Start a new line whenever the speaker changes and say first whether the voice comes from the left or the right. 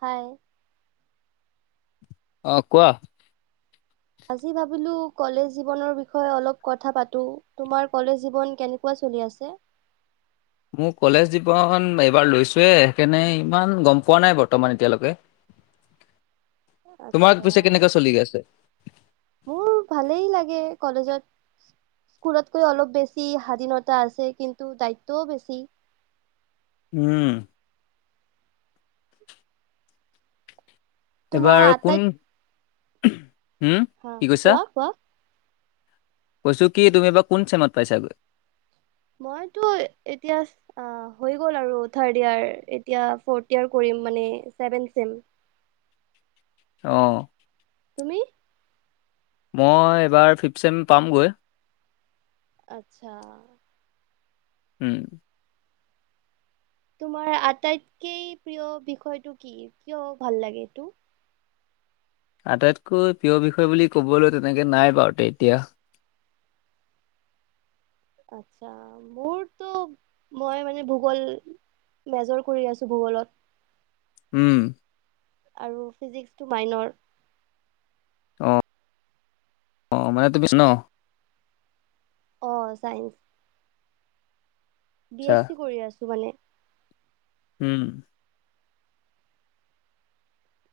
right: হাই।
left: অ' কোৱা?
right: আজি ভাবিলোঁ কলেজ জীৱনৰ বিষয়ে অলপ কথা পাতো। তোমাৰ কলেজ জীৱন কেনেকুৱা চলি আছে?
left: মোৰ কলেজ জীৱন এইবাৰ লৈছোহে সেইকাৰণে ইমান গ'ম পোৱা নাই বৰ্তমান এতিয়ালৈকে। তোমাৰ
right: আচ্ছা।
left: পিছে কেনেকে চলি আছে
right: মোৰ ভালেই লাগে কলেজত। ঘৰতকৈ অলপ বেছি স্বাধীনতা আছে কিন্তু দায়িত্বও বেছি।
left: উম।
right: তোমাৰ
left: এইবাৰ কোন
right: আটাইত
left: হম
right: হ
left: কি
right: কোৱা কোৱা?
left: কৈছোঁ কি তুমি বা কোন চেমত পাইছাগৈ?
right: মইতো এতিয়া আ, হৈ গ'ল আৰু থাৰ্ড ইয়াৰ, এতিয়া ফৰ্ট ইয়াৰ কৰিম মানে ছেভেন ছেম।
left: অ'।
right: তুমি?
left: মই এইবাৰ ফিফট চেম পামগৈ।
right: আচ্ছা।
left: হুম।
right: তোমাৰ আটাইতকেই প্ৰিয় বিষয়টো কি? কিয় ভাল লাগে এইটো?
left: আটাইতকৈ প্ৰিয় বিষয় বুলি ক'বলৈ তেনেকে নাই বাৰুতে এতিয়া।
right: আচ্ছা। মোৰতো মই মানে ভূগোল মেজৰ কৰি আছোঁ ভূগোলত।
left: উম।
right: আৰু ফিজিক্সটো মাইনৰ।
left: অ', অ' মানে তুমি ইচ ন'?
right: অ' চাইন্স। বি
left: আচ্ছা
right: এছ চি কৰি আছোঁ মানে।
left: উম।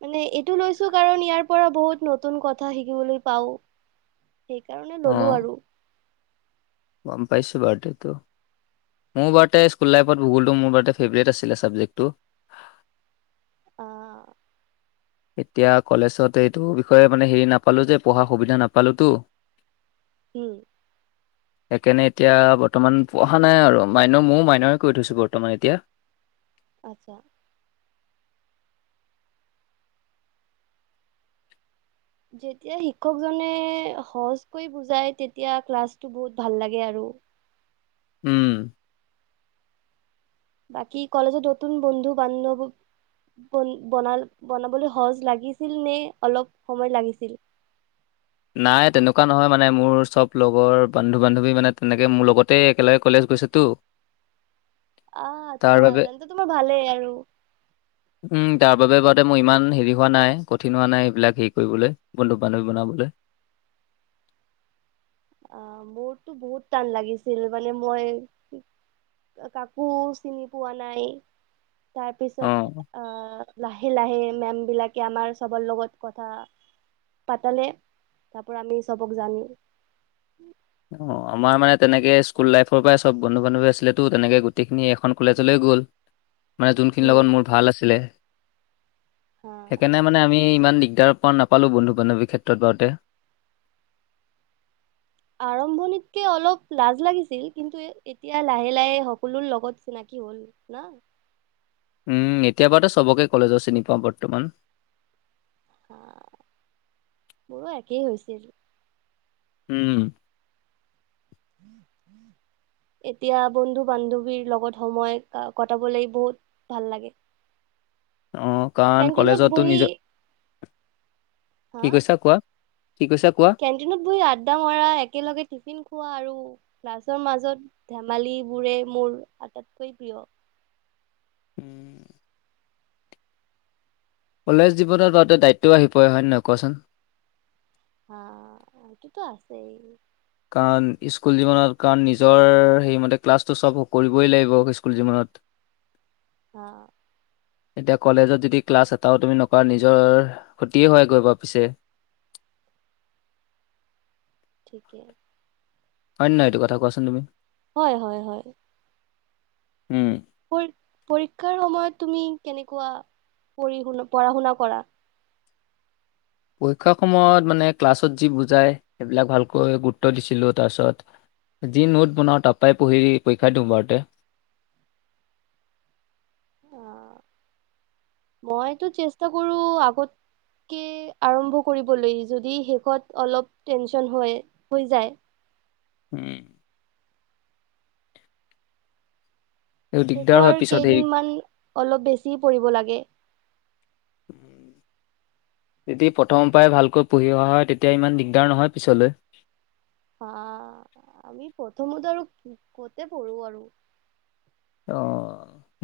right: মানে এইটো লৈছোঁ কাৰণ ইয়াৰপৰা বহুত নতুন কথা শিকিবলৈ পাও। সেইকাৰণে
left: অ
right: ললোঁ আৰু।
left: গম পাইছোঁ, বাৰ্টডে টো। মোৰ বাৰ তে স্কুল লাইফত, ভূগলটো মোৰ বাৰ টে ফেভৰেট আছিলে ছাবজেক্টটো।
right: আ।
left: এতিয়া কলেজত, এইটো বিষয়ে মানে হেৰি নাপালোঁ যে পঢ়াৰ সুবিধা নাপালোতো।
right: উম।
left: সেইকাৰণে এতিয়া বৰ্তমান পঢ়া নাই আৰু মাইন' মইয়ো মাইনৰে কৰি থৈছোঁ, বৰ্তমান এতিয়া।
right: আতচ্ছা। যেতিয়া শিক্ষকজনে সহজকৈ বুজাই তেতিয়া ক্লাছটো বহুত ভাল লাগে আৰু।
left: উম।
right: বাকী, কলেজৰ নতুন বন্ধু-বান্ধৱ বন বনাল বনাবলৈ সহজ লাগিছিল নে অলপ সময় লাগিছিল।
left: নাই, তেনেকুৱা নহয় মানে। মোৰ চব লগৰ বান্ধু- বান্ধৱী মানে তেনেকে মোৰ লগতে একেলগে কলেজ গৈছেটো। ট'।
right: আ, আটচ্ছা। তেন্তে তোমাৰ ভালেই আৰু।
left: উম। তাৰ বাবে বাদে মই ইমান হেৰি হোৱা নাই, কঠিন হোৱা নাই সেইবিলাক হেৰি কৰিবলৈ। বন্ধু-বান্ধৱী বনাবলৈ।
right: অ, মোৰতো বহুত টান লাগিছিল। মানে মই কাকো চিনি পোৱা নাই।
left: অ'।
right: তাৰপিছত আ লাহে লাহে মেম বিলাকে আমাৰ চবৰ লগত কথা পাতালে, তাৰ পৰা আমি চবক জানি। [inaudible]
left: অ', আমাৰ মানে তেনেকে স্কুল লাইফৰ পৰাই চব বন্ধু বান্ধৱী আছিলেতো, তেনেকে গোটেইখিনি এখন কলেজলৈ গ'ল। মানে যোনখিনিৰ
right: উম
left: লগত মোৰ ভাল আছিলে।
right: হা
left: সেইকাৰণে মানে আমি ইমান দিগদাৰ প নাপালোঁ, বন্ধু বান্ধৱীৰ ক্ষেত্ৰত বাৰতে।
right: আৰম্ভণিত কে অলপ লাজ লাগিছিল, কিন্তু এতিয়া লাহে লাহে সকলোৰ লগত চিনাকি হ'ল। না'।
left: উম। এতিয়া, বাৰতো চবকে কলেজৰ চিনি পাওঁ বৰ্তমান।
right: হ, মোৰো একেই হৈছিল।
left: উম।
right: [inaudible] এতিয়া, বন্ধু বান্ধৱীৰ লগত সময় কটাবলৈ বহুত ভাল লাগে। [inaudible]
left: অ, কাৰণ
right: কেন্টিনত
left: কলেজতো
right: বহি
left: নিজৰ-
right: হা
left: কি কৈছা কোৱা। কি কৈছা কোৱা।
right: কেণ্টিনত বহি আড্ডা মাৰা, একেলগে টিফিন খোৱা আৰু লাছৰ মাজত ধেমালীবোৰে মোৰ আটাইতকৈ প্ৰিয়।
left: [inaudible] কলেজ জীৱনত বাওতে দায়িত্বও আহি পৰে। হয় নহয় কোৱাচোন?
right: হা, সেইটোতো আছেই।
left: কাৰণ ইস্কুল জীৱনত, কাৰণ নিজৰ সেইমতে ক্লাছটো চব কৰিবই লাগিব ইস্কুল জীৱনত।
right: হ'।
left: এতিয়া কলেজত যদি ক্লাছ এটাও তুমি নকৰা, নিজৰ ক্ষতিয়ে হয়গৈ বাও পিছে।
right: ঠিকে।
left: হয় নয়টো কথা, কোৱাচোন তুমি।
right: হয়, হয়, হয়।
left: উম,
right: পৰী পৰীক্ষাৰ সময়ত তুমি কেনেকুৱা পঢ়ি শুন, পঢ়া শুনা কৰা।
left: পৰীক্ষাৰ সময়ত মানে ক্লাছত যি বুজাই, সেইবিলাক ভালকৈ গুৰুত্ব দিছিলো তাৰপিছত। যি নোট বনাও, তাৰ পআই পঢ়ি পৰীক্ষা দিওঁ বাৰুতে।
right: অ, মইতো চেষ্টা কৰো আগত কি আৰম্ভ কৰিবলৈ, যদি শেষত অলপ টেনচন হয়, হৈ যায়।
left: উম। এই দিগদাৰ হয়
right: শেষৰ
left: পিছত হেৰি
right: কেইদিনমান অলপ বেছি পঢ়িব লাগে। [inaudible]
left: যদি প্ৰথম পৰাই ভালকৈ পঢ়ি অহা হয় তেতিয়া ইমান দিগদাৰ নহয় পিছলৈ।
right: হা, আমি প্ৰথমত আৰু ক'তে পঢ়ো আৰু।
left: অ',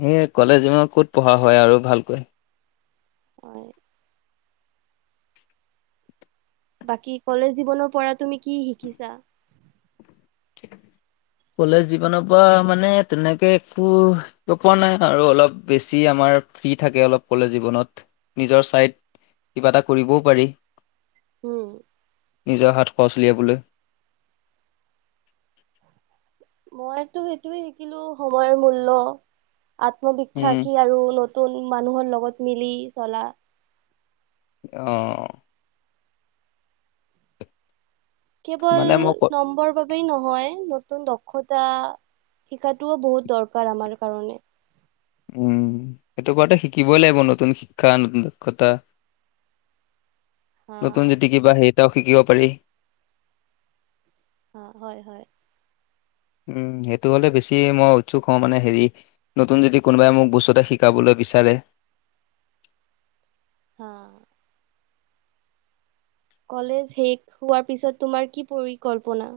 left: সেই কলেজ ক'ত পঢ়া হয় আৰু ভালকৈ।
right: হয়। বাকী কলেজ জীৱনৰ পৰা তুমি কি শিকিছা? [inaudible]
left: কলেজ জীৱনৰ পৰা মানে তেনেকে একো পোৱা নাই আৰু অলপ বেছি আমাৰ ফ্ৰী থাকে অলপ কলেজ জীৱনত নিজৰ চাইড কিবা এটা কৰিবও পাৰি।
right: উম।
left: নিজৰ হাত খৰচ উলিয়াবলৈ।
right: মইতো সেইটোয়ে শিকিলো সময়ৰ মূল্য
left: উম।
right: আত্মবিশ্বাস কি আৰু নতুন মানুহৰ লগত মিলি চলা।
left: অ'।
right: কেৱল
left: মানে মই ক
right: নম্বৰ বাবে নহয়, নতুন দক্ষতা শিকাটোও বহুত দৰকাৰ আমাৰ কাৰণে।
left: উম, সেইটো কৰাটো শিকিবই লাগিব নতুন শিক্ষা নতুন দক্ষতা।
right: [inaudible]
left: নতুন যদি কিবা সেইটাও শিকিব পাৰি
right: অ', হয় হয়।
left: উম, সেইটো হ'লে বেছি মই উৎসুক হওঁ মানে হেৰি নতুন যদি কোনোবাই মোক বস্তুতে শিকাবলৈ বিচাৰে
right: হা কলেজ শেষ হোৱাৰ পিছত তোমাৰ কি পৰিকল্পনা?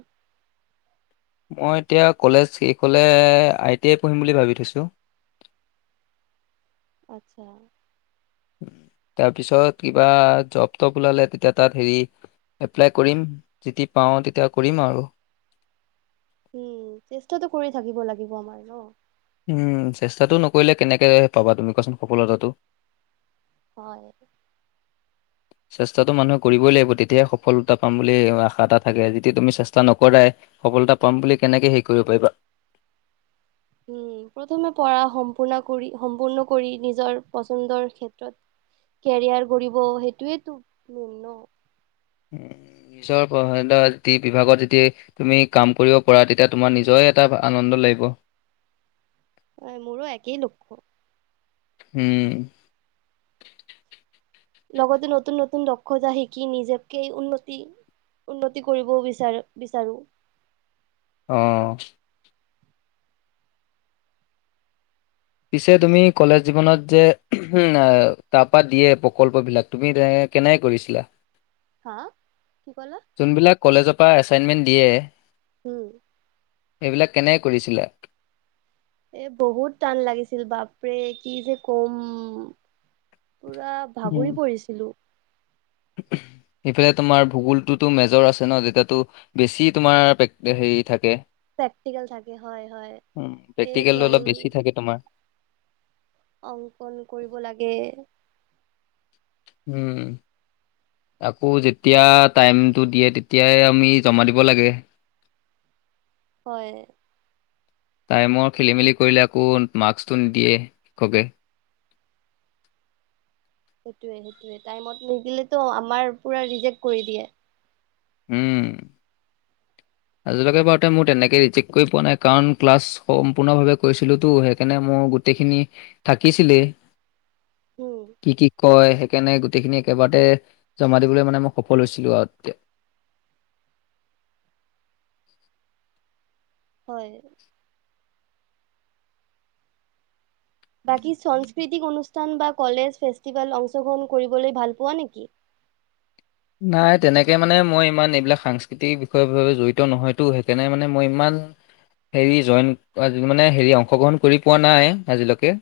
left: মই এতিয়া কলেজ শেষ হ'লে আই টি আই পঢ়িম বুলি ভাবি থৈছোঁ।
right: আচ্ছা।
left: তাৰপিছত কিবা জপ টপ ওলালে তেতিয়া তাত হেৰি এপ্লাই কৰিম যদি পাওঁ তেতিয়া কৰিম আৰু
right: উম, চেষ্টাতটো কৰি থাকিব লাগিব আমাৰ ন'।
left: উম, চেষ্টাটো নকৰিলে কেনেকে পাবা তুমি কোৱাচোন সফলতাটো।
right: হয়।
left: চেষ্টাতটো মানুহে কৰিবই লাগিব তেতিয়াহে সফলতা পাম বুলি আশা এটা থাকে যদি তুমি চেষ্টা নকৰাই সফলতা পাম বুলি কেনেকে হেৰি কৰিব পাৰিবা?
right: উম প্ৰথমে পঢ়া সম্পূৰ্ণ কৰি সম্পূৰ্ণ কৰি নিজৰ পচন্দৰ ক্ষেত্ৰত কেৰিয়াৰ কৰিব সেইটোয়েই তো মেইন ন'।
left: নিজৰ প্ৰ [unintelligible] য বিভাগত যেতিয়া তুমি কাম কৰিব পাৰা তেতিয়া তোমাৰ নিজৰে এটা আনন্দ লাগিব।
right: হয় মোৰো একেই লক্ষ্য।
left: উম।
right: লগতে নতুন নতুন দক্ষতা শিকি নিজেক উন্নতি উন্নতি কৰিব বিচাৰো বিচাৰো।
left: অ'। পিছে তুমি কলেজ জীৱনত যে তাৰপা দিয়ে প্ৰকল্পবিলাক তুমি তেনেকে কেনেকে কৰিছিলা?
right: হা কি ক'লা?
left: যোনবিলাক কলেজৰ পৰা এছাইনমেণ্ট দিয়ে
right: উম।
left: এইবিলাক কেনেক কৰিছিলে?
right: এ বহুত টান লাগিছিল বাপৰে কি যে কম পুৰা ভাগৰি পৰিছিলো।
left: সেইটোৱে তোমাৰ ভূগোলটোতো মেজৰ আছে ন যেতিয়াটো বেছি তোমাৰে পেক হেৰি থাকে।
right: প্ৰেক্টিকেল থাকে হয় হয়।
left: উম,
right: এই
left: প্ৰেক্টিকেলটো
right: ড্ৰয়িং
left: অলপ বেছি থাকে তোমাৰ।
right: অংকন কৰিব লাগে।
left: উম। আকৌ যেতিয়া টাইমটো দিয়ে তেতিয়াই আমি জমা দিব লাগে।
right: হয়।
left: টাইমৰ খেলি মেলি কৰিলে আকৌ মাস্কটো নিদিয়ে শিক্ষকে।
right: সেইটোৱে সেইটোৱে টাইমত নিদিলেতো আমাৰ পুৰা ৰিজেক্ট কৰি দিয়ে।
left: উম। আজিলৈকে বাৰুতে মোৰ তেনেকৈ ৰিজেক্ট কৰি পোৱা নাই। কাৰণ ক্লাছ সম্পূৰ্ণভাৱে কৰিছিলোতো সেইকাৰণে মোৰ গোটেইখিনি থাকিছিলে কি কি কয় কেনে গোটেইখিনি একেবাৰতে জমা দিবলৈ মানে মই সফল হৈছিলো আৰু।
right: হয়। বাকী সংস্কৃতিক অনুষ্ঠান বা কলেজ ফেষ্টিভেল অংশগ্ৰহণ কৰিবলৈ ভাল পোৱা নেকি?
left: নাই তেনেকে মানে মই ইমান এইবিলাক সাংস্কৃতিক বিষয়ৰ জড়িত নহয়তো সেইকাৰণে মানে মই ইমান হেৰি জইন মানে হেৰি অংশগ্ৰহণ কৰি পোৱা নাই আজিলৈকে।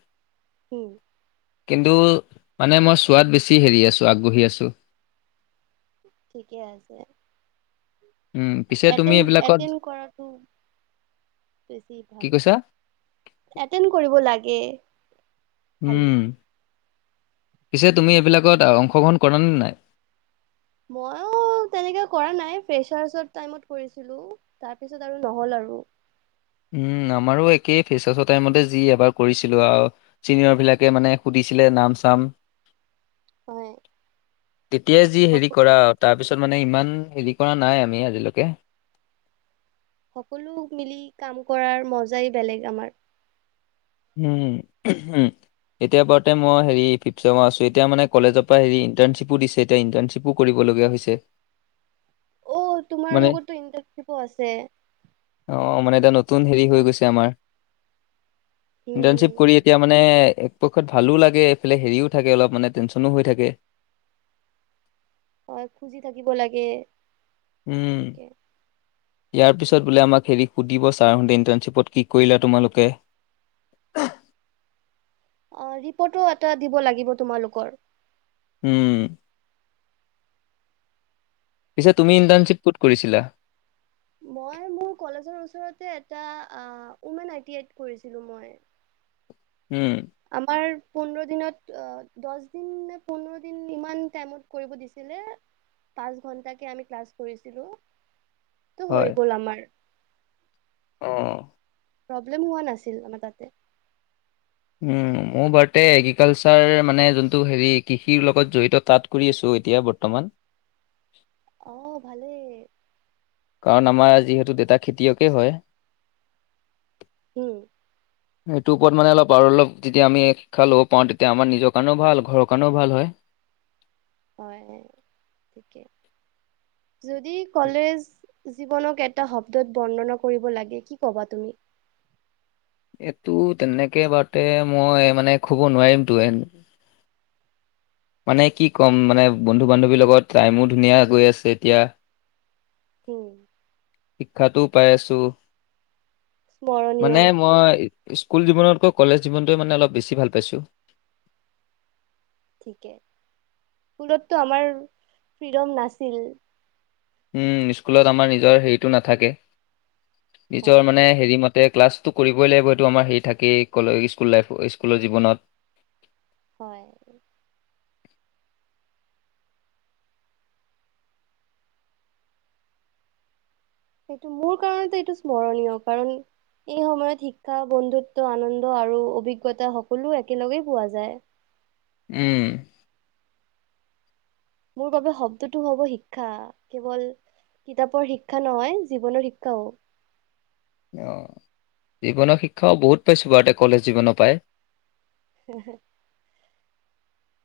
right: হম।
left: কিন্তু মানে মই চোৱাত বেছি হেৰি আছো আগ্ৰহি আছো।
right: ঠিকে আছে।
left: উম পিছে তুমি
right: এটেণ্ড
left: এইবিলাকত
right: এটেণ্ড কৰাটো বেছি
left: কি
right: ভাল
left: কৈছা
right: এতেণ্ড কৰিব লাগে। খালি।
left: উম, পিছে তুমি এইবিলাকত অংশগ্ৰহণ কৰা নে নাই?
right: মই তেনেকে কৰা নাই, ফেঁচাৰ্শৰ টাইমত কৰিছিলো। তাৰ পিছত আৰু নহ'ল আৰু।
left: উম, আমাৰো একেই ফেৰ্চাচৰ টাইমতে যি এবাৰ কৰিছিলো আৰু। চিনিয়ৰবিলাকে মানে সুধিছিলে নাম চাম।
right: হয়
left: তেতিয়াই যি
right: সক
left: হেৰি কৰা আৰু। তাৰপিছত মানে ইমান হেৰি কৰা নাই আমি আজিলৈকে।
right: সকলো মিলি কাম কৰাৰ মজাই বেলেগ আমাৰ।
left: উম, [unintelligible] এতিয়া বাৰতে মই হেৰি ফিফ্ চেমত আছো। এতিয়া মানে কলেজৰ পৰা হেৰি ইণ্টাৰ্ণশ্বিপো দিছে। এতিয়া ইণ্টাৰ্ণশ্বিপো কৰিবলগীয়া হৈছে।
right: অ', তোমাৰ
left: মানে
right: লগতো ইণ্টাৰ্ণশ্বিপো আছে।
left: অ', মানে এটা নতুন হেৰি হৈ গৈছে আমাৰ। ইণ্টাৰ্ণশ্বিপ কৰি
right: উম
left: এতিয়া মানে একপক্ষত ভালো লাগে এইফালে হেৰিও থাকে অলপ মানে টেনশনো হৈ থাকে।
right: হয় খুজি থাকিব লাগে।
left: উম।
right: ঠিকে
left: ইয়াৰ পিছত বোলে আমাক হেৰি সুধিব ছাৰহঁতে ইণ্টাৰ্ণশ্বিপত কি কৰিলা তোমালোকে।
right: অ', ৰিপৰ্টো এটা দিব লাগিব তোমালোকৰ।
left: উম। পিছে তুমি ইণ্ট্ণশ্বিপ ক'ত কৰিছিলা?
right: মই মোৰ কলেজৰ ওচৰতে এটা উমেন আই টি আইট কৰিছিলো মই।
left: উম।
right: আমাৰ পোন্ধৰ দিনত দহ দিন নে পোন্ধৰ দিন ইমান টাইমত কৰিব দিছিলে। পাঁচ ঘন্টাকে আমি ক্লাছ কৰিছিলোটো
left: হয়
right: হৈ গ'ল আমাৰ।
left: অ'।
right: প্ৰব্লেম হোৱা নাছিল আমাৰ তাতে।
left: উম, মোৰ বাৰতে এগ্ৰিকালচাৰ মানে যোনটো হেৰি কৃষিৰ লগত জড়িত তাত কৰি আছোঁ এতিয়া বৰ্তমান।
right: অহ, ভালেই।
left: কাৰণ আমাৰ যিহেতু দেউতা খেতিয়কেই হয়।
right: উম।
left: সেইটো ওপৰত মানে অলপ আৰু অলপ হেতু ওপৰত মানে ওপৰত আৰু অলপ তেতিয়া আমি শিক্ষা ল'ব পাৰোঁ তেতিয়া আমাৰ নিজৰ কাৰণেও ভাল, ঘৰৰ কাৰণেও ভাল হয়।
right: হয়, হয়, ঠিকেই। যদি কলেজ জীৱনক এটা শব্দত বৰ্ণনা কৰিব লাগে, কি ক'বা তুমি?
left: এইটো তেনেকে এবাৰতে, মই মানে কব নোৱাৰিমতো এনে মানে কি ক'ম মানে বন্ধু বান্ধৱীৰ লগত টাইমো ধুনীয়া গৈ আছে এতিয়া।
right: হম।
left: শিক্ষাটো পাই আছোঁ।
right: স্মৰণীয়
left: মানে মই স্কুল জীৱনকৈ কলেজ জীৱনটোৱে মানে অলপ বেছি ভাল পাইছোঁ।
right: ঠিকে, স্কলততো আমাৰ ফ্ৰীডম নাছিল।
left: উম, স্কুলত আমাৰ নিজৰ হেৰিতটো নাথাকে, নিজৰ
right: হয়
left: মানে হেৰি ম তে ক্লাছটো কৰিবই লাগিব এইটো আমাৰ হেৰি থাকেই, কলেজ লাই স্কুলৰ জীৱনত।
right: হয়। সেইটো মোৰ কাৰণতো এইটো স্মৰণীয় কাৰণ এই সময়ত শিক্ষা বন্ধুত্ব আনন্দ আৰু অভিজ্ঞতা সকলো একেলগেই পোৱা যায়।
left: উম।
right: মোৰ বাবে শব্দটো হ'ব শিক্ষা কেৱল কিতাপৰ শিক্ষা নহয়, জীৱনৰ শিক্ষাও।
left: অহ, জীৱনৰ শিক্ষাও বহুত পাইছোঁ বাৰু তে' কলেজ জীৱনৰ পাই।
right: হেহে